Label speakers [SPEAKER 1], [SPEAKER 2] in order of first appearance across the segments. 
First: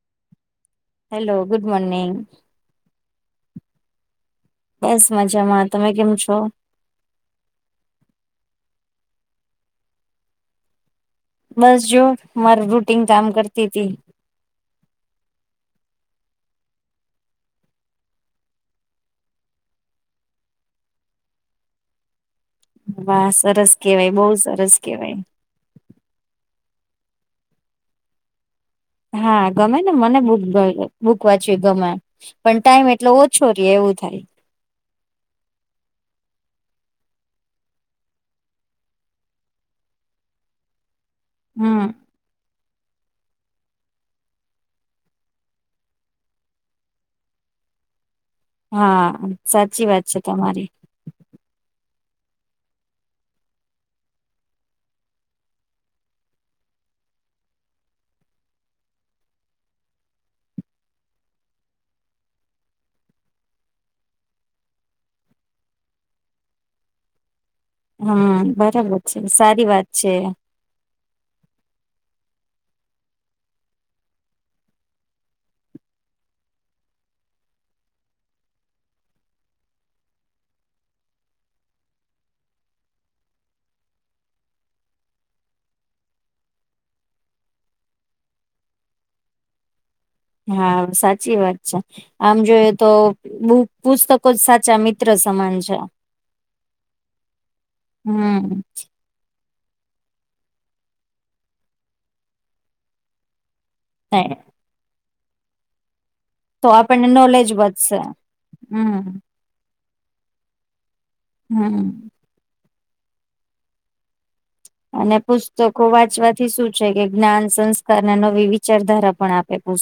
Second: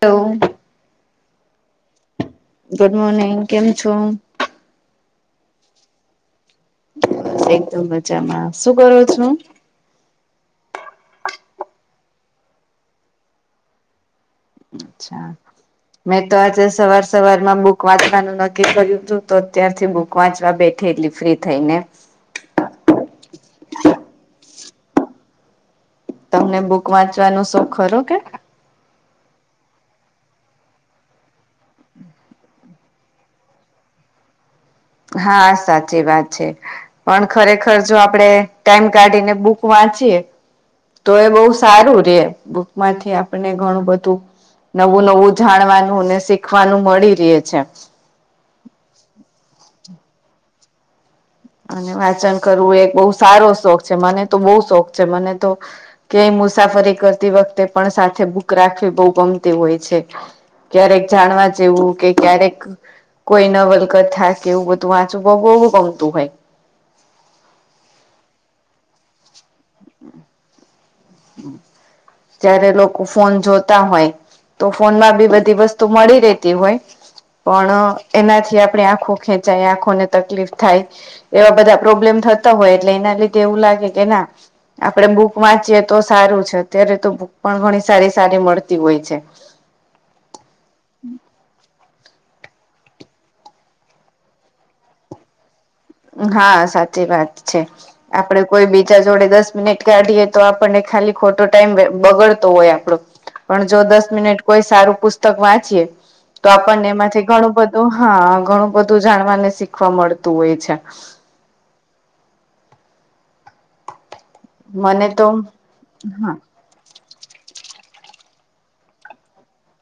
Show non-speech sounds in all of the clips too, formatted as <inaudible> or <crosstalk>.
[SPEAKER 1] Hello.
[SPEAKER 2] Hello good morning.
[SPEAKER 1] Good morning કેમ છો?
[SPEAKER 2] બસ મજામાં તમે કેમ છો.
[SPEAKER 1] એકદમ મજામાં શું કરો છો?
[SPEAKER 2] બસ જો માર રૂટીન કામ કરતી તી.
[SPEAKER 1] અચ્છા. મેં તો આજે સવાર સવાર માં બુક વાંચવાનું નક્કી કર્યું હતું તો અત્યારથી બુક. વાંચવા બેઠીલી ફ્રી થઈ ને.
[SPEAKER 2] વાહ સરસ કેવાય બહુ સરસ કેવાય.
[SPEAKER 1] તમને બુક વાંચવાનું શોખ ખરો કે.
[SPEAKER 2] હા ગમે ને મને બુ બૂક વાંચી ગમે. પણ ટાઈમ એટલે ઓછો રે એવું થાય.
[SPEAKER 1] હા સાચી વાત છે. પણ ખરેખર જો આપડે ટાઈમ કાઢીને બુક વાંચીયએ. તો એ બહુ
[SPEAKER 2] હમ
[SPEAKER 1] સારું રે બુકમાંથી આપને ઘણું બધું નવું નવું જાણવાનું ને શીખવાનું મળી રહે છે.
[SPEAKER 2] હા સાચી વાત છે તમારી.
[SPEAKER 1] અને વાચન કરવું એક બહુ સારો શોખ છે મને તો બહુ શોખ છે મને તો. કે મુસાફરી કરતી વખતે પણ સાથે બુક રાખવી બહુ ગમતી હોય છે. ક્યારેક જાણવા જેવું કે ક્યારેક કોઈ ન વલકત થા કે એવું બધું વાંચું બહુ બવું ગમતું હોય.
[SPEAKER 2] હા બરાબર છે સારી વાત છે.
[SPEAKER 1] જ્યારે લોકો ફોન જોતા હોય. તો ફોન માં બી બધી વસ્તુ મળી રહેેતી હોય. પણ એનાથી આપણે આંખો ખેંચાય આંખોને તકલીફ થાય. એવા બધા પ્રોબ્લેમ થતા હોય એટલે એના લીધે એવું લાગે કે ના આપડે બુક વાંચીએ તો સારું છે અત્યારે તો બુક પણ ઘણી સારી સારી મળતી હોય છે.
[SPEAKER 2] હા સાચી વાત છે. આમ જોયએ તો બુ પુસ્તકો જ સાચા મિત્ર સમાન છે.
[SPEAKER 1] હા સાચી વાત છે આપડે
[SPEAKER 2] હમ
[SPEAKER 1] કોઈ બીજા. જોડે દસ મિનિટ કાઢીએ તો આપણને ખાલી ખોટો ટાઈમ બગડતો હોય આપણો પણ જો દસ મિનિટ કોઈ સારું પુસ્તક વાંચીએ તો આપણને એમાંથી ઘણું બધું હા ઘણું બધું
[SPEAKER 2] હમ
[SPEAKER 1] જાણવાને શીખવા મળતું હોય છે. હ <unintelligible>
[SPEAKER 2] હા હા.
[SPEAKER 1] મને
[SPEAKER 2] અને
[SPEAKER 1] તો
[SPEAKER 2] પુસ્તકો
[SPEAKER 1] હા
[SPEAKER 2] વાંચવાથી શું. કે જ્ઞાન સંસ્કાર નવી વિચારધારા પણ આપે પૂ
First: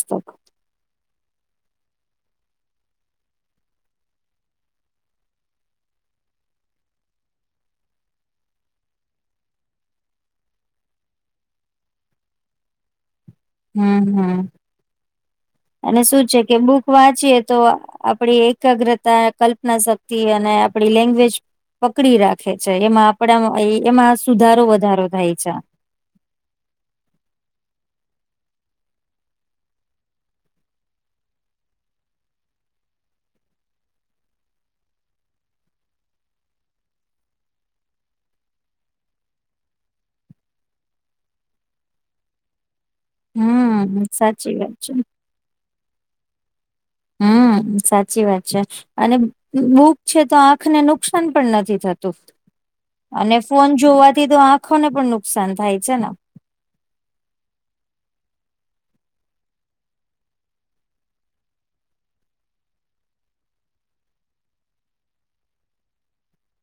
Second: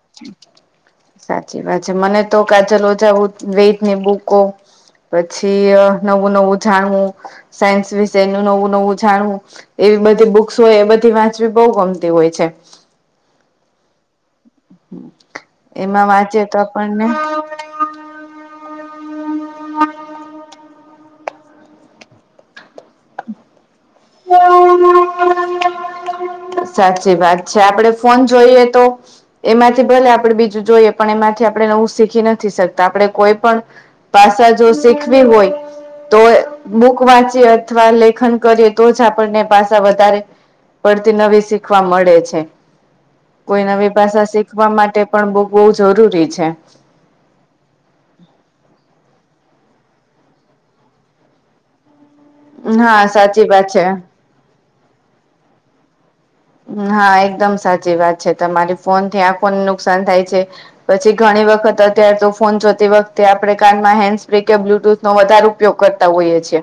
[SPEAKER 1] સાચી વાત છે મને તો કાચલ ઓછા વેતની બુકો પછી નવું નવું જાણવું સાયન્સ વિશેનું નવું નવું જાણવું એવી બધી બુક્સ હોય એ બધી વાંચવી બહુ ગમતી હોય છે.
[SPEAKER 2] હમ હમ અને
[SPEAKER 1] એમાં
[SPEAKER 2] શું છે
[SPEAKER 1] વાંચીએ
[SPEAKER 2] કે
[SPEAKER 1] તો
[SPEAKER 2] બુક
[SPEAKER 1] આપણને
[SPEAKER 2] વાંચીએે તો. આપડી એકાગ્રતા કલ્પના શક્તિ અને આપડી લેંગ્વેજ પકડી રાખ. છે એમાં આપડા એમાં સુધારો વધારો થાય છે
[SPEAKER 1] સાચી વાત છે આપડે ફોન જોઈએ તો એમાંથી ભલે આપડણે બીજું જોઈએ પણ એમાંથી આપણે નવું શીખી નથી શકતા આપણે કોઈ પણ ભાષા જો શીખવી હોય તો બુક વાંચી અથવા લેખન કરીએ તો જ આપણને ભાષા વધારે પડતી નવી શીખવા મળે છે કોઈ નવી
[SPEAKER 2] હમ
[SPEAKER 1] ભાષા
[SPEAKER 2] સાચી
[SPEAKER 1] શીખવા
[SPEAKER 2] વાત છે
[SPEAKER 1] માટે પણ બુક બહુ જરૂરી છે
[SPEAKER 2] હમ સાચી વાત છે અને બુક છે તો આંખને નુકસાન પણ નથી થતું
[SPEAKER 1] હા
[SPEAKER 2] અને
[SPEAKER 1] સાચી વાત
[SPEAKER 2] ફોન
[SPEAKER 1] છે.
[SPEAKER 2] જોવાથી તો આંખોને પણ નુકસાન થાય છે ને
[SPEAKER 1] હા એકદમ સાચી વાત છે તમારી ફોન થી આખોને નુકસાન થાય છે પછી ઘણી વખત અત્યારે તો ફોન જોતી વખતે આપડણે કાનમાં હેન્ડ સ્પ્રે કે બ્લુટૂથ નો વધારે ઉપયોગ કરતા હોઈએ છે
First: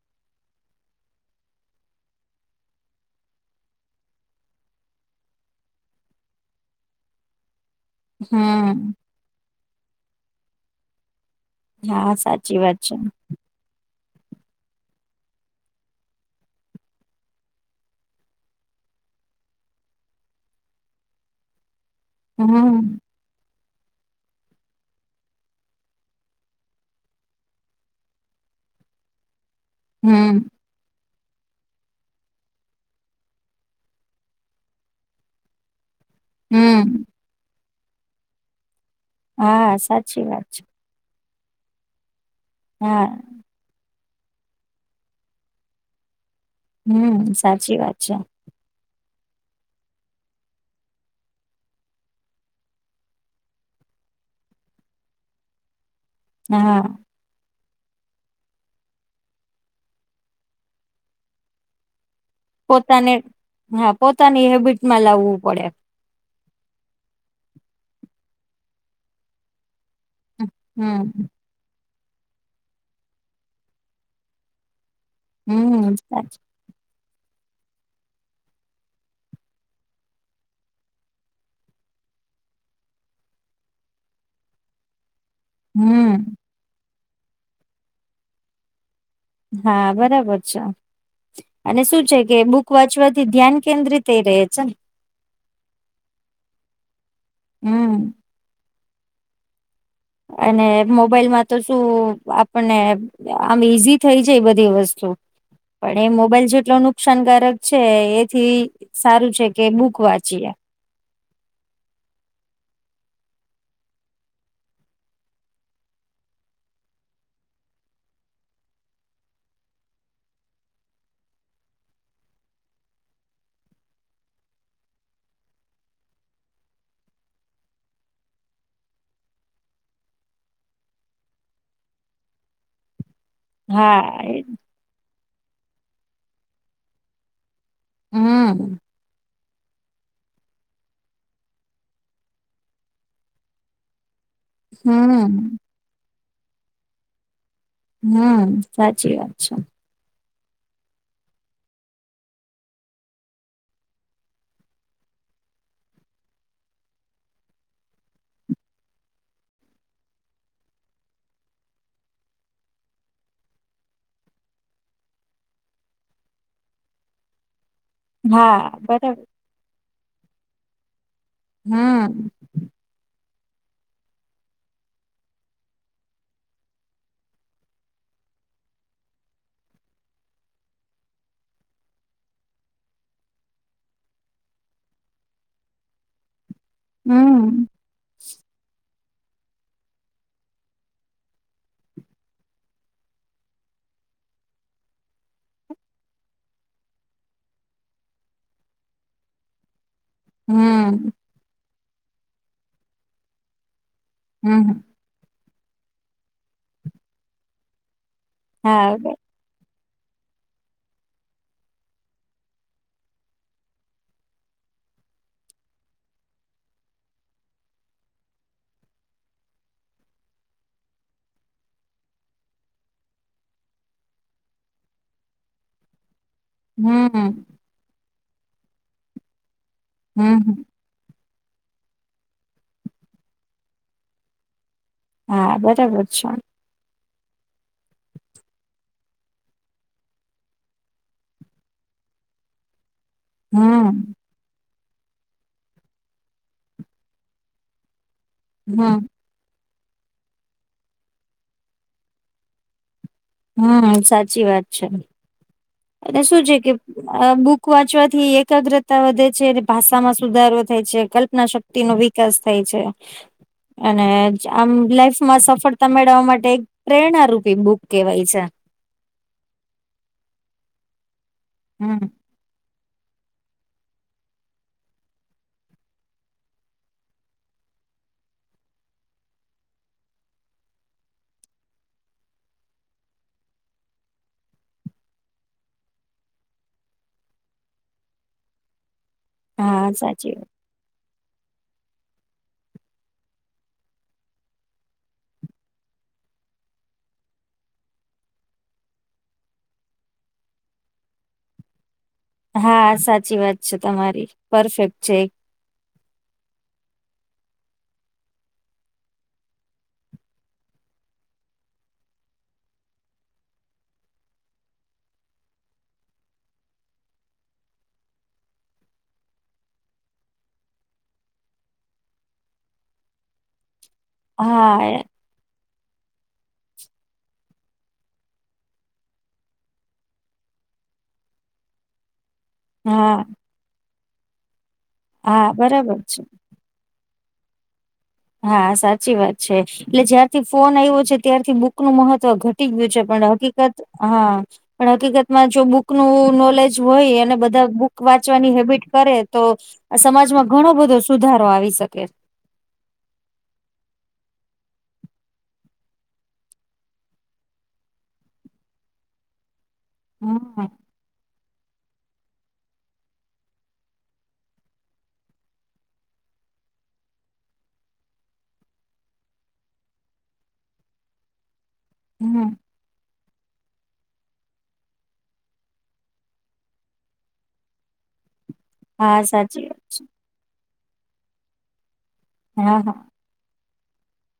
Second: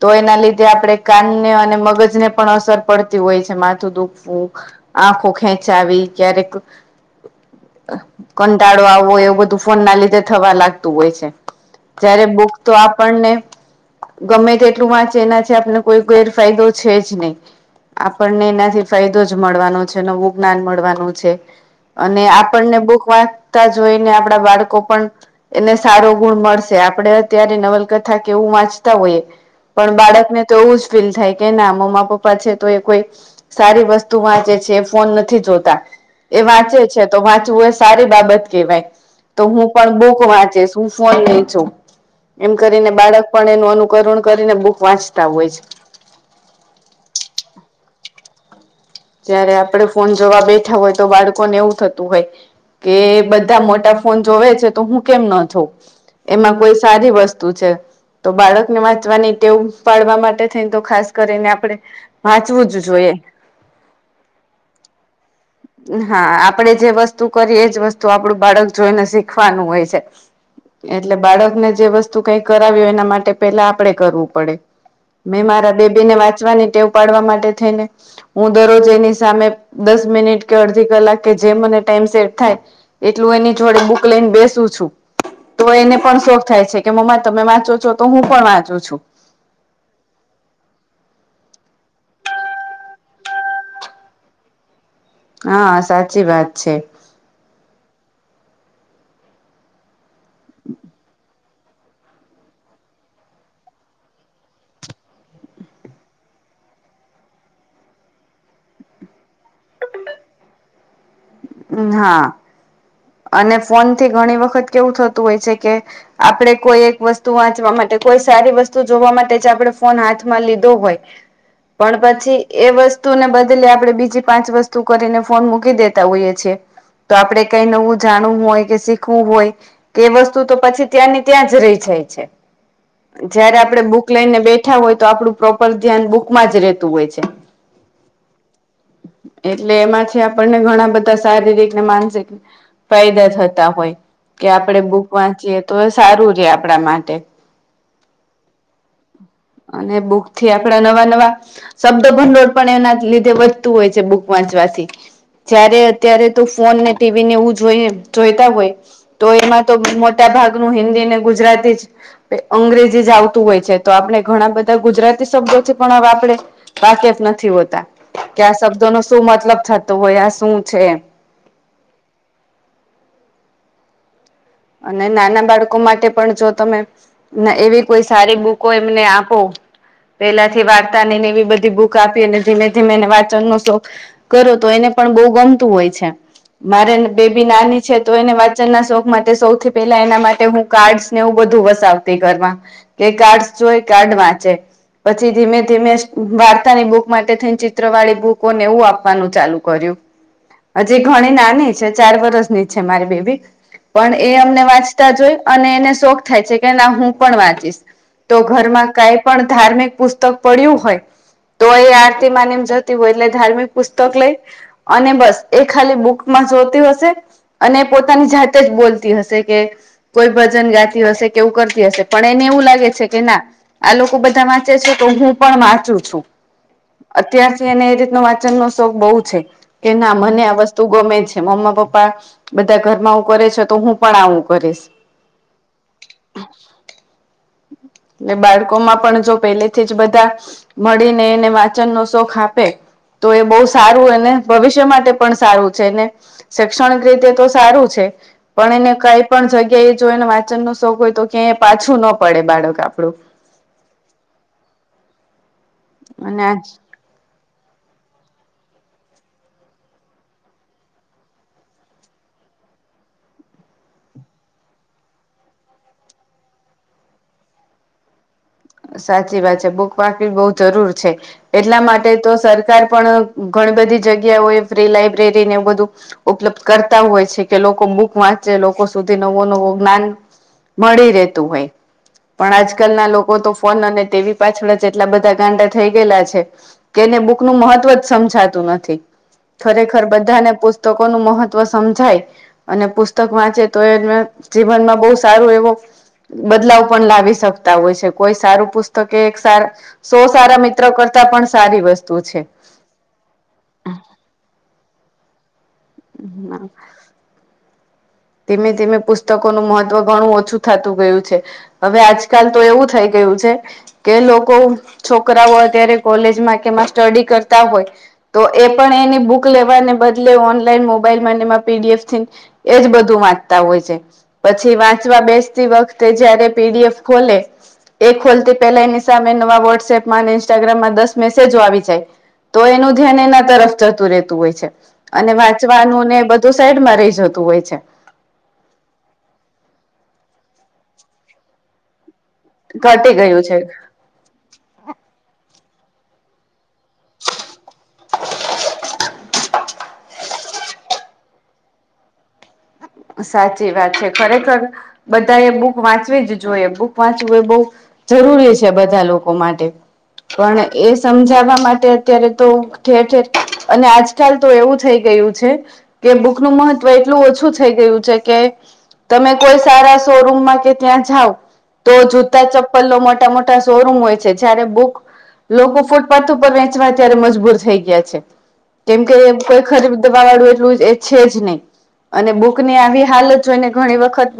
[SPEAKER 1] તો એના લીધે આપડે કાનને અને મગજને પણ અસર પડતી હોય છે માથ માથું દુખવું આંખો ખેંચાવી ક્યારેક
[SPEAKER 2] હમ
[SPEAKER 1] કંટાળો આવવોય એવું બધું ફોન ના લીધે થવા લાગતું હોય છે
[SPEAKER 2] હા
[SPEAKER 1] જયારે બુક
[SPEAKER 2] સાચી
[SPEAKER 1] તો
[SPEAKER 2] વાત છે
[SPEAKER 1] આપણને ગમે તેટલું વાંચે એના છે આપને કોઈ ગેરફાયદો છે જ નહીં આપણને એના થી ફાયદો જ મળવાનો છે નવું જ્ઞાન મળવાનું છે અને આપણને
[SPEAKER 2] હમ
[SPEAKER 1] બક તા જોઈને આપણા બાળકો પણ એને સારો ગુણ મળશે આપડે અત્યારે નવલકથા કેવું વાંચતા હોઈ પણ બાળકને
[SPEAKER 2] હમ
[SPEAKER 1] તો એવું જ ફીલ થાય કે ના મમ્મા પપ્પા છે તો એ કોઈ સારી વસ્તુ વાંચે છે એ ફોન નથી જોતા એ વાંચે છે
[SPEAKER 2] હમ
[SPEAKER 1] તો વાંચવું એ સારી બાબત કહેવાય તો હું
[SPEAKER 2] હા
[SPEAKER 1] પણ બુક
[SPEAKER 2] સાચી વાત છે
[SPEAKER 1] વાંચીશ તું ફોન નઈ છો એમ કરીને
[SPEAKER 2] હા
[SPEAKER 1] બાળક પણ એનું અનુકરણ કરીને બુક વાંચતા હોય છે
[SPEAKER 2] હમ સાચી વાત છે
[SPEAKER 1] જયારે આપડ ફોન જોવા બેઠા હોય તો બાળકોને એવું થતું હોય કે બધા મોટા ફોન જોવે છે તો હું કેમ ના જો ઊં એમાં કોઈ
[SPEAKER 2] હા
[SPEAKER 1] સારી વસ્તુ છે તો બાળકને વાંચવાની ટેવું પાડવા માટે થઈ તો ખાસ કરીને આપણેે
[SPEAKER 2] પોતાને હા પોતાની હેબિટમાં લાવવું પડે
[SPEAKER 1] હા આપડે જે વસ્તુ કરીએ એજ વસ્તુ આપડું બાળક જોઈને શીખવાનું હોય છે એટલે
[SPEAKER 2] હમ
[SPEAKER 1] બાળકને જે વસ્તુ કઈ કરાવી હોય એના માટે પેલા આપડે કરવું પડે મેં મારા
[SPEAKER 2] હમ
[SPEAKER 1] બેબી ને
[SPEAKER 2] સાચી
[SPEAKER 1] વાંચવાની ટેવ ઉપડવા માટે થઈ ને હું દરરોજ એની સામે દસ મિનિટ કે અડધી કલાક કે જે મને ટાઈમ સેટ થાય એટલું એની જોડે બુક લઈને બેસું છું તો એને પણ
[SPEAKER 2] હમ
[SPEAKER 1] શોખ થાય છે કે મમ્મા તમે વાંચો છો તો હું પણ વાંચું છું
[SPEAKER 2] હા બરાબર છે અને શું છે કે બુક વાંચવાથી ધ્યાન કેન્દ્રિત થઈ રહે છે ને
[SPEAKER 1] હા સાચી વાત છે.
[SPEAKER 2] હમ અને મોબાઈલ માં તો શું આપણને આમ ઈઝી થઈ જાય એ બધી વસ્તુ પણ એ મોબાઈલ જેટલો નુકસાનકારક છે એથી સારું છે કે બુક વાંચીએ
[SPEAKER 1] હા અને ફોનથી ઘણી વખત કેવું થતું હોય છે કે આપણે કોઈ એક વસ્તુ વાંચવા માટે કોઈ સારી વસ્તુ જોવા માટે આપણે ફોન હાથમાં લીધો હોય પણ પછી એ વસ્તુને બદલે આપડે બીજી પાંચ વસ્તુ કરીને ફોન મૂકી દે હોઈએ છે તો આપડે કઈ નવું જાણવું હોય કે શીખવું હોય કે વસ્તુ તો પછી ત્યાંની ત્યાં જ રહી જાય છે જયારે આપડે
[SPEAKER 2] હા
[SPEAKER 1] બુક લઈને બેઠા હોય તો આપડું પ્રોપર ધ્યાન બુકમાં જ રેતું હોય છે.
[SPEAKER 2] હમ
[SPEAKER 1] એટલે એમાંથી આપણને ઘણા બધાં શારીરિક ને માનસિક ફાયદા થતા હોય કે આપણે બુક વાંચીએ
[SPEAKER 2] હમ
[SPEAKER 1] તોએ સારું રે આપણા માટે
[SPEAKER 2] હમ સાચી વાત છે.
[SPEAKER 1] અને બુકથી આપડા નવા નવા શબ્દભંડોળ પણ એના લીધે વધતું હોય છે બુક વાંચવાથી. ત્યારે અત્યારે તો ફોન ને ટીવી ને એવું જોઈએ જોઈતા હોય. તો એમાં તો મોટા ભાગનું હિન્દીને, ગુજરાતી જ અંગ્રેજી જ આવતું હોય છે તો આપને ઘણા બધા ગુજરાતી શબ્દોથી પણ હવે આપણે વાકેફ નથી હોતા. કે આ
[SPEAKER 2] હા
[SPEAKER 1] શબ્દોનો
[SPEAKER 2] બરાબર
[SPEAKER 1] શું મતલબ થતો હોય આ શું છે એમ
[SPEAKER 2] હમ
[SPEAKER 1] અને નાના બાળકો માટે પણ જો તમે ને એવી કોઈ સારી બુકો એમને આપો પેલાથી વાર્તાની ને એવી બધી બુક આપી અને ધીમે ધીમે એને વાંચન નો શોખ કરો તો એને પણ બહુ ગમતું હોય છે. મારે ને બેબી
[SPEAKER 2] હમ
[SPEAKER 1] નાની છે તો એને વાંચનના શોખ કે સૌથી પેલા એના માટે હું કાર્ડસને એવું બધું વસાવતી ઘરમાં એ કાર્ડસ જોય કાર્ડ વાંચે પછી ધીમે ધીમે વાર્તાની બુક માટે થઈને ચિત્ર વાળી બુકોને એવું આપવાનું ચાલુ કર્યું. હજી
[SPEAKER 2] હમ
[SPEAKER 1] ઘણી નાની છે ચાર વરસની છે મારી બેબી પણ એ અમને
[SPEAKER 2] હમ
[SPEAKER 1] વાંચતા જોય અને એને શોખ થાય છે કે ના હું પણ વાંચીશ. તો ઘરમાં
[SPEAKER 2] હા
[SPEAKER 1] કાઈ પણ ધાર્મિક પુસ્તક પડ્યું હોય. તો એ આરતીમાં ને એમ જતી હોય એટલે ધાર્મિક પુસ્તક લઈ અને બસ એ ખાલી બુકમાં જોતી હશે અને પોતાની જાત તે જ બોલતી હશે કે કોઈ ભજન ગાતી હશે કે એવું કરતી હશે પણ એને એવું લાગે છે કે ના આ લોકો બધા વાંચે છે તો હું પણ વાંચું છું.
[SPEAKER 2] હમ
[SPEAKER 1] અત્યારથી એને એ રીતનો વાંચનનો શોખ બહુ છે. કે ના મને આ
[SPEAKER 2] હમ
[SPEAKER 1] વસ્ત તું ગમે છે. મમ્મ પપ્પા બધા ઘરમાં આવું કરે છે તો હું પણ આવું કરીશ.
[SPEAKER 2] હા બરાબર છે.
[SPEAKER 1] એટલે બાળકોમાં પણ જો પેલેથી જ બધાં મળીને એને વાચનનો શોખ આપે તો એ બહુ સારું
[SPEAKER 2] હમ
[SPEAKER 1] એને ભવિષ્ય માટે પણ સારું છે ને શૈક્ષણિક રીતે તો સારું છે પણ એને
[SPEAKER 2] હમ
[SPEAKER 1] કાંઈ પણ જગ્યાએ જો એને વાંચનનો શોખ હોય તો ક્યાંય પાછું ન પડે બાળક આપણું.
[SPEAKER 2] હહ સાચી વાત છે. એટલે શું છે
[SPEAKER 1] અને
[SPEAKER 2] કે બુક વાંચવાથી એકાગ્રતા વધે છે ભાષામાં સુધારો થાય છે કલ્પના શક્તિ નો વિકાસ થાય છે. અને આમ લાઈફમાં સફળતા મેળવવા માટે પ્રેરણ રૂપી બુક કેવાય છે.
[SPEAKER 1] સાચી વાત છે બુક વાંચવી બહુ જરૂર છે. એટલા
[SPEAKER 2] હમ
[SPEAKER 1] માટે તો સર કાર પણ ઘણી બધી જગ્યાઓ એ ફ્રી લાયબ્રેરીને એવું બધું ઉપલબ્ધ કરતા હોય છે કે લોકો બૂક વાંચે લોકો સુધી નવો નવો જ્ઞાન મળી રેતુ હોય. પણ આજકાલના લોક કોતો ફોન અને ટીવી પાછળ જ એટલા બધા ગાંડા થઈ ગયેલા છે. કે એને બૂકનું મહત્વ જ સમજાતું નથી.
[SPEAKER 2] હા
[SPEAKER 1] ખરેખર
[SPEAKER 2] સાચી
[SPEAKER 1] બધાને પુસ તકોનું મહત્વ સમજાય. અને પુસ્તક વાંચે તો એ જ ને જીવનમાં બહુ સારો એવો બદલાવ પણ લાવી શકતા હોય છે. કોઈ સારું પુસ્તક એક સાર સો સારા મિત્ર કરતા પણ સારી વસ્તુ છે.
[SPEAKER 2] હા સાચી વાત છે તમારી. પરફેક્ટ છે એ
[SPEAKER 1] હમ ના ધીમે ધીમે પુસ્તકોનું મહત્વ ઘણું ઓછું થતું ગયું છે. હવે આજકાલ તો એવું થઈ ગયું છે. કે લોકો છોકરાઓ અત્યારે કોલેજમાં કેમાં સ્ટડી કરતા હોય. તો એ પણ એની બુક લેવાને બદલે ઓનલાઈન મોબાઈલ પીડીએફ થી એજ બધું. વાંચતા હોય છે પછી
[SPEAKER 2] હા
[SPEAKER 1] વાંચવા બેસતી વખતે જયારે પીડીએફ ખોલે. એ ખોલતી પેલા એની સામે નવા વોટ્સએપમાં અને ઇન્સ્ટાગ્રામમાં દસ મેસેજો આવી જાય. તો એનું ધ્યાન
[SPEAKER 2] હા
[SPEAKER 1] એના તરફ જતું રહેતું હોય છે અને
[SPEAKER 2] હા બરાબર
[SPEAKER 1] વાંચવાનું ને
[SPEAKER 2] છે
[SPEAKER 1] બધું. સાઈડમાં રહી જતું હોય છે.
[SPEAKER 2] હા સાચી વાત છે એટલે જ્યારથી ફોન આવ્યો છે ત્યારથી બુક નું મહત્વ ઘટ. તટી ગયું છે
[SPEAKER 1] ઘટી
[SPEAKER 2] પણ હકીકત
[SPEAKER 1] છે
[SPEAKER 2] હા. પણ હકીકતમાં જો બુક ન નોલેજ હોય અને બધા બુક વાંચવાની હેબિટ કરે તો. આ સમાજમાં ઘણો બધો સુધારો આવી શકે.
[SPEAKER 1] સાચી વાત છે ખરેખર બધાએ બુક વાંચવી જ જોઈએ બુક વાંચવું એ બહ. જરૂરી છે બધા લોકો માટે પણ
[SPEAKER 2] હમ
[SPEAKER 1] એ. સમજાવવા માટે અત્યારે તો ઠેર ઠેર અને આજકાલ તો એવું થઈ ગયું છે. કે બુક નું મહત્વ એટલું ઓછું છે. થઈ ગયું છે કે તમે કોઈ સારા શોરૂમમાં કે ત્યાં જાાવ. તો જૂતા
[SPEAKER 2] હમ
[SPEAKER 1] ચપ્પલ ન મોટા મોટા શોરૂમ હોય છે જયારે બુક. લોકો ફૂટપાથ ઉપર વેંચવા ત્યારે મજબૂર થઈ ગયા છે. કેમ કે
[SPEAKER 2] હા
[SPEAKER 1] કોઈ
[SPEAKER 2] સાચી વાત
[SPEAKER 1] ખરીબ દવા વાળું એટલું એ છે જ નહીં અને બુક ની
[SPEAKER 2] હા હા
[SPEAKER 1] આવી હાલત. જોઈને ઘણી વખત.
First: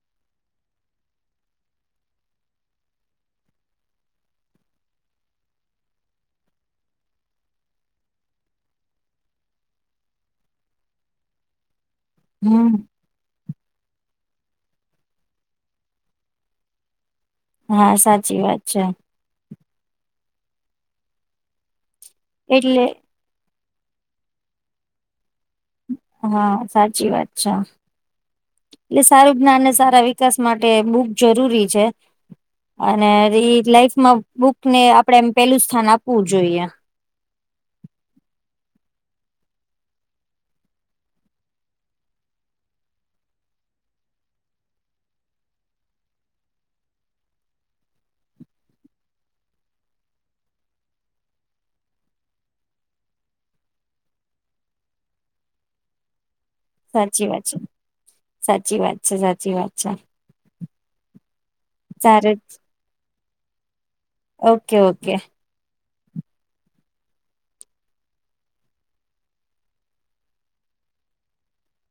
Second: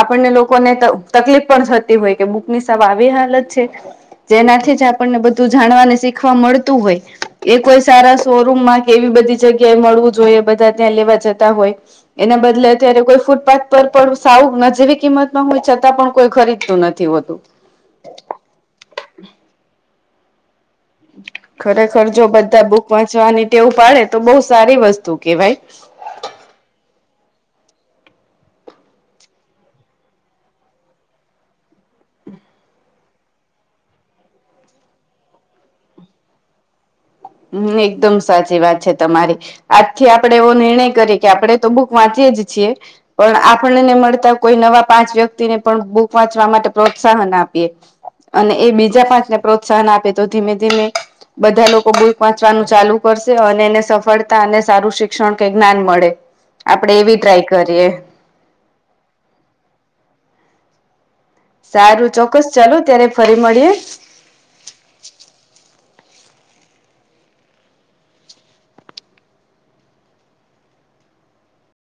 [SPEAKER 1] આપણને લોકોને તકલીફ પણ થતી હોય કે બુક ની સા આવી હાલત છે. જેનાથી જ આપણને બધું જાણવાને શીખવા મળતું હોય એ કોઈ સારા શોરૂમમાં. એવી બધી જગ્યાએ મળવું જોઈએ બધા ત્યાં લેવા જતા હોય એના બદલે
[SPEAKER 2] હમ
[SPEAKER 1] અત્યારે કોઈ ફૂટપાથ. પણ સાવ નજીવી કિંમત માં હોય છતાં પણ કોઈ ખરીદતું નથી હોતું.
[SPEAKER 2] હા સાચી વાત છે.
[SPEAKER 1] ખરેખર જો બધા
[SPEAKER 2] એટલે
[SPEAKER 1] બુક વાંચવાની ટેવું પાડે તો બહુ સારી વસ્તુ કેવાય.
[SPEAKER 2] હા સાચી વાત છે. એટલે સારું જ્ઞાનને સારા વિકાસ માટે બહુક જરૂરી છે. અને લાઈફમાં બુકને આપડે એમ પેલું સ્થાન આપવું જોઈએ.
[SPEAKER 1] હમ એકદમ સાચી વાત છે તમારી. આજથી આપણેે એવો નિર્ણય કરીએ કે આપણેે તો બુક વાંચીએે જ છીએ. પણ આપણને મળતા કોઈ નવા પાંચ વ્યક્તિને પણ બુક વાંચવા માટે પ્રોત્સાહન આપીએ. અને એ બીજા પાંચને પ્રોત્સાહન આપે તો ધીમે ધીમે બધા લોકો બ. પંચવાનું ચાલુ કરશે અને એને સફળતા અને સારું શિક્ષણ કે જ્ઞાન મળે. આપડે એવી
[SPEAKER 2] સાચી
[SPEAKER 1] ટ્રાય
[SPEAKER 2] વાત છે
[SPEAKER 1] કરીએ
[SPEAKER 2] સાચી વાત છે સાચી વાત છે.
[SPEAKER 1] સારું ચોક્કસ ચાલુ ત્યારે ફરી મળીએે.
[SPEAKER 2] Okay okay.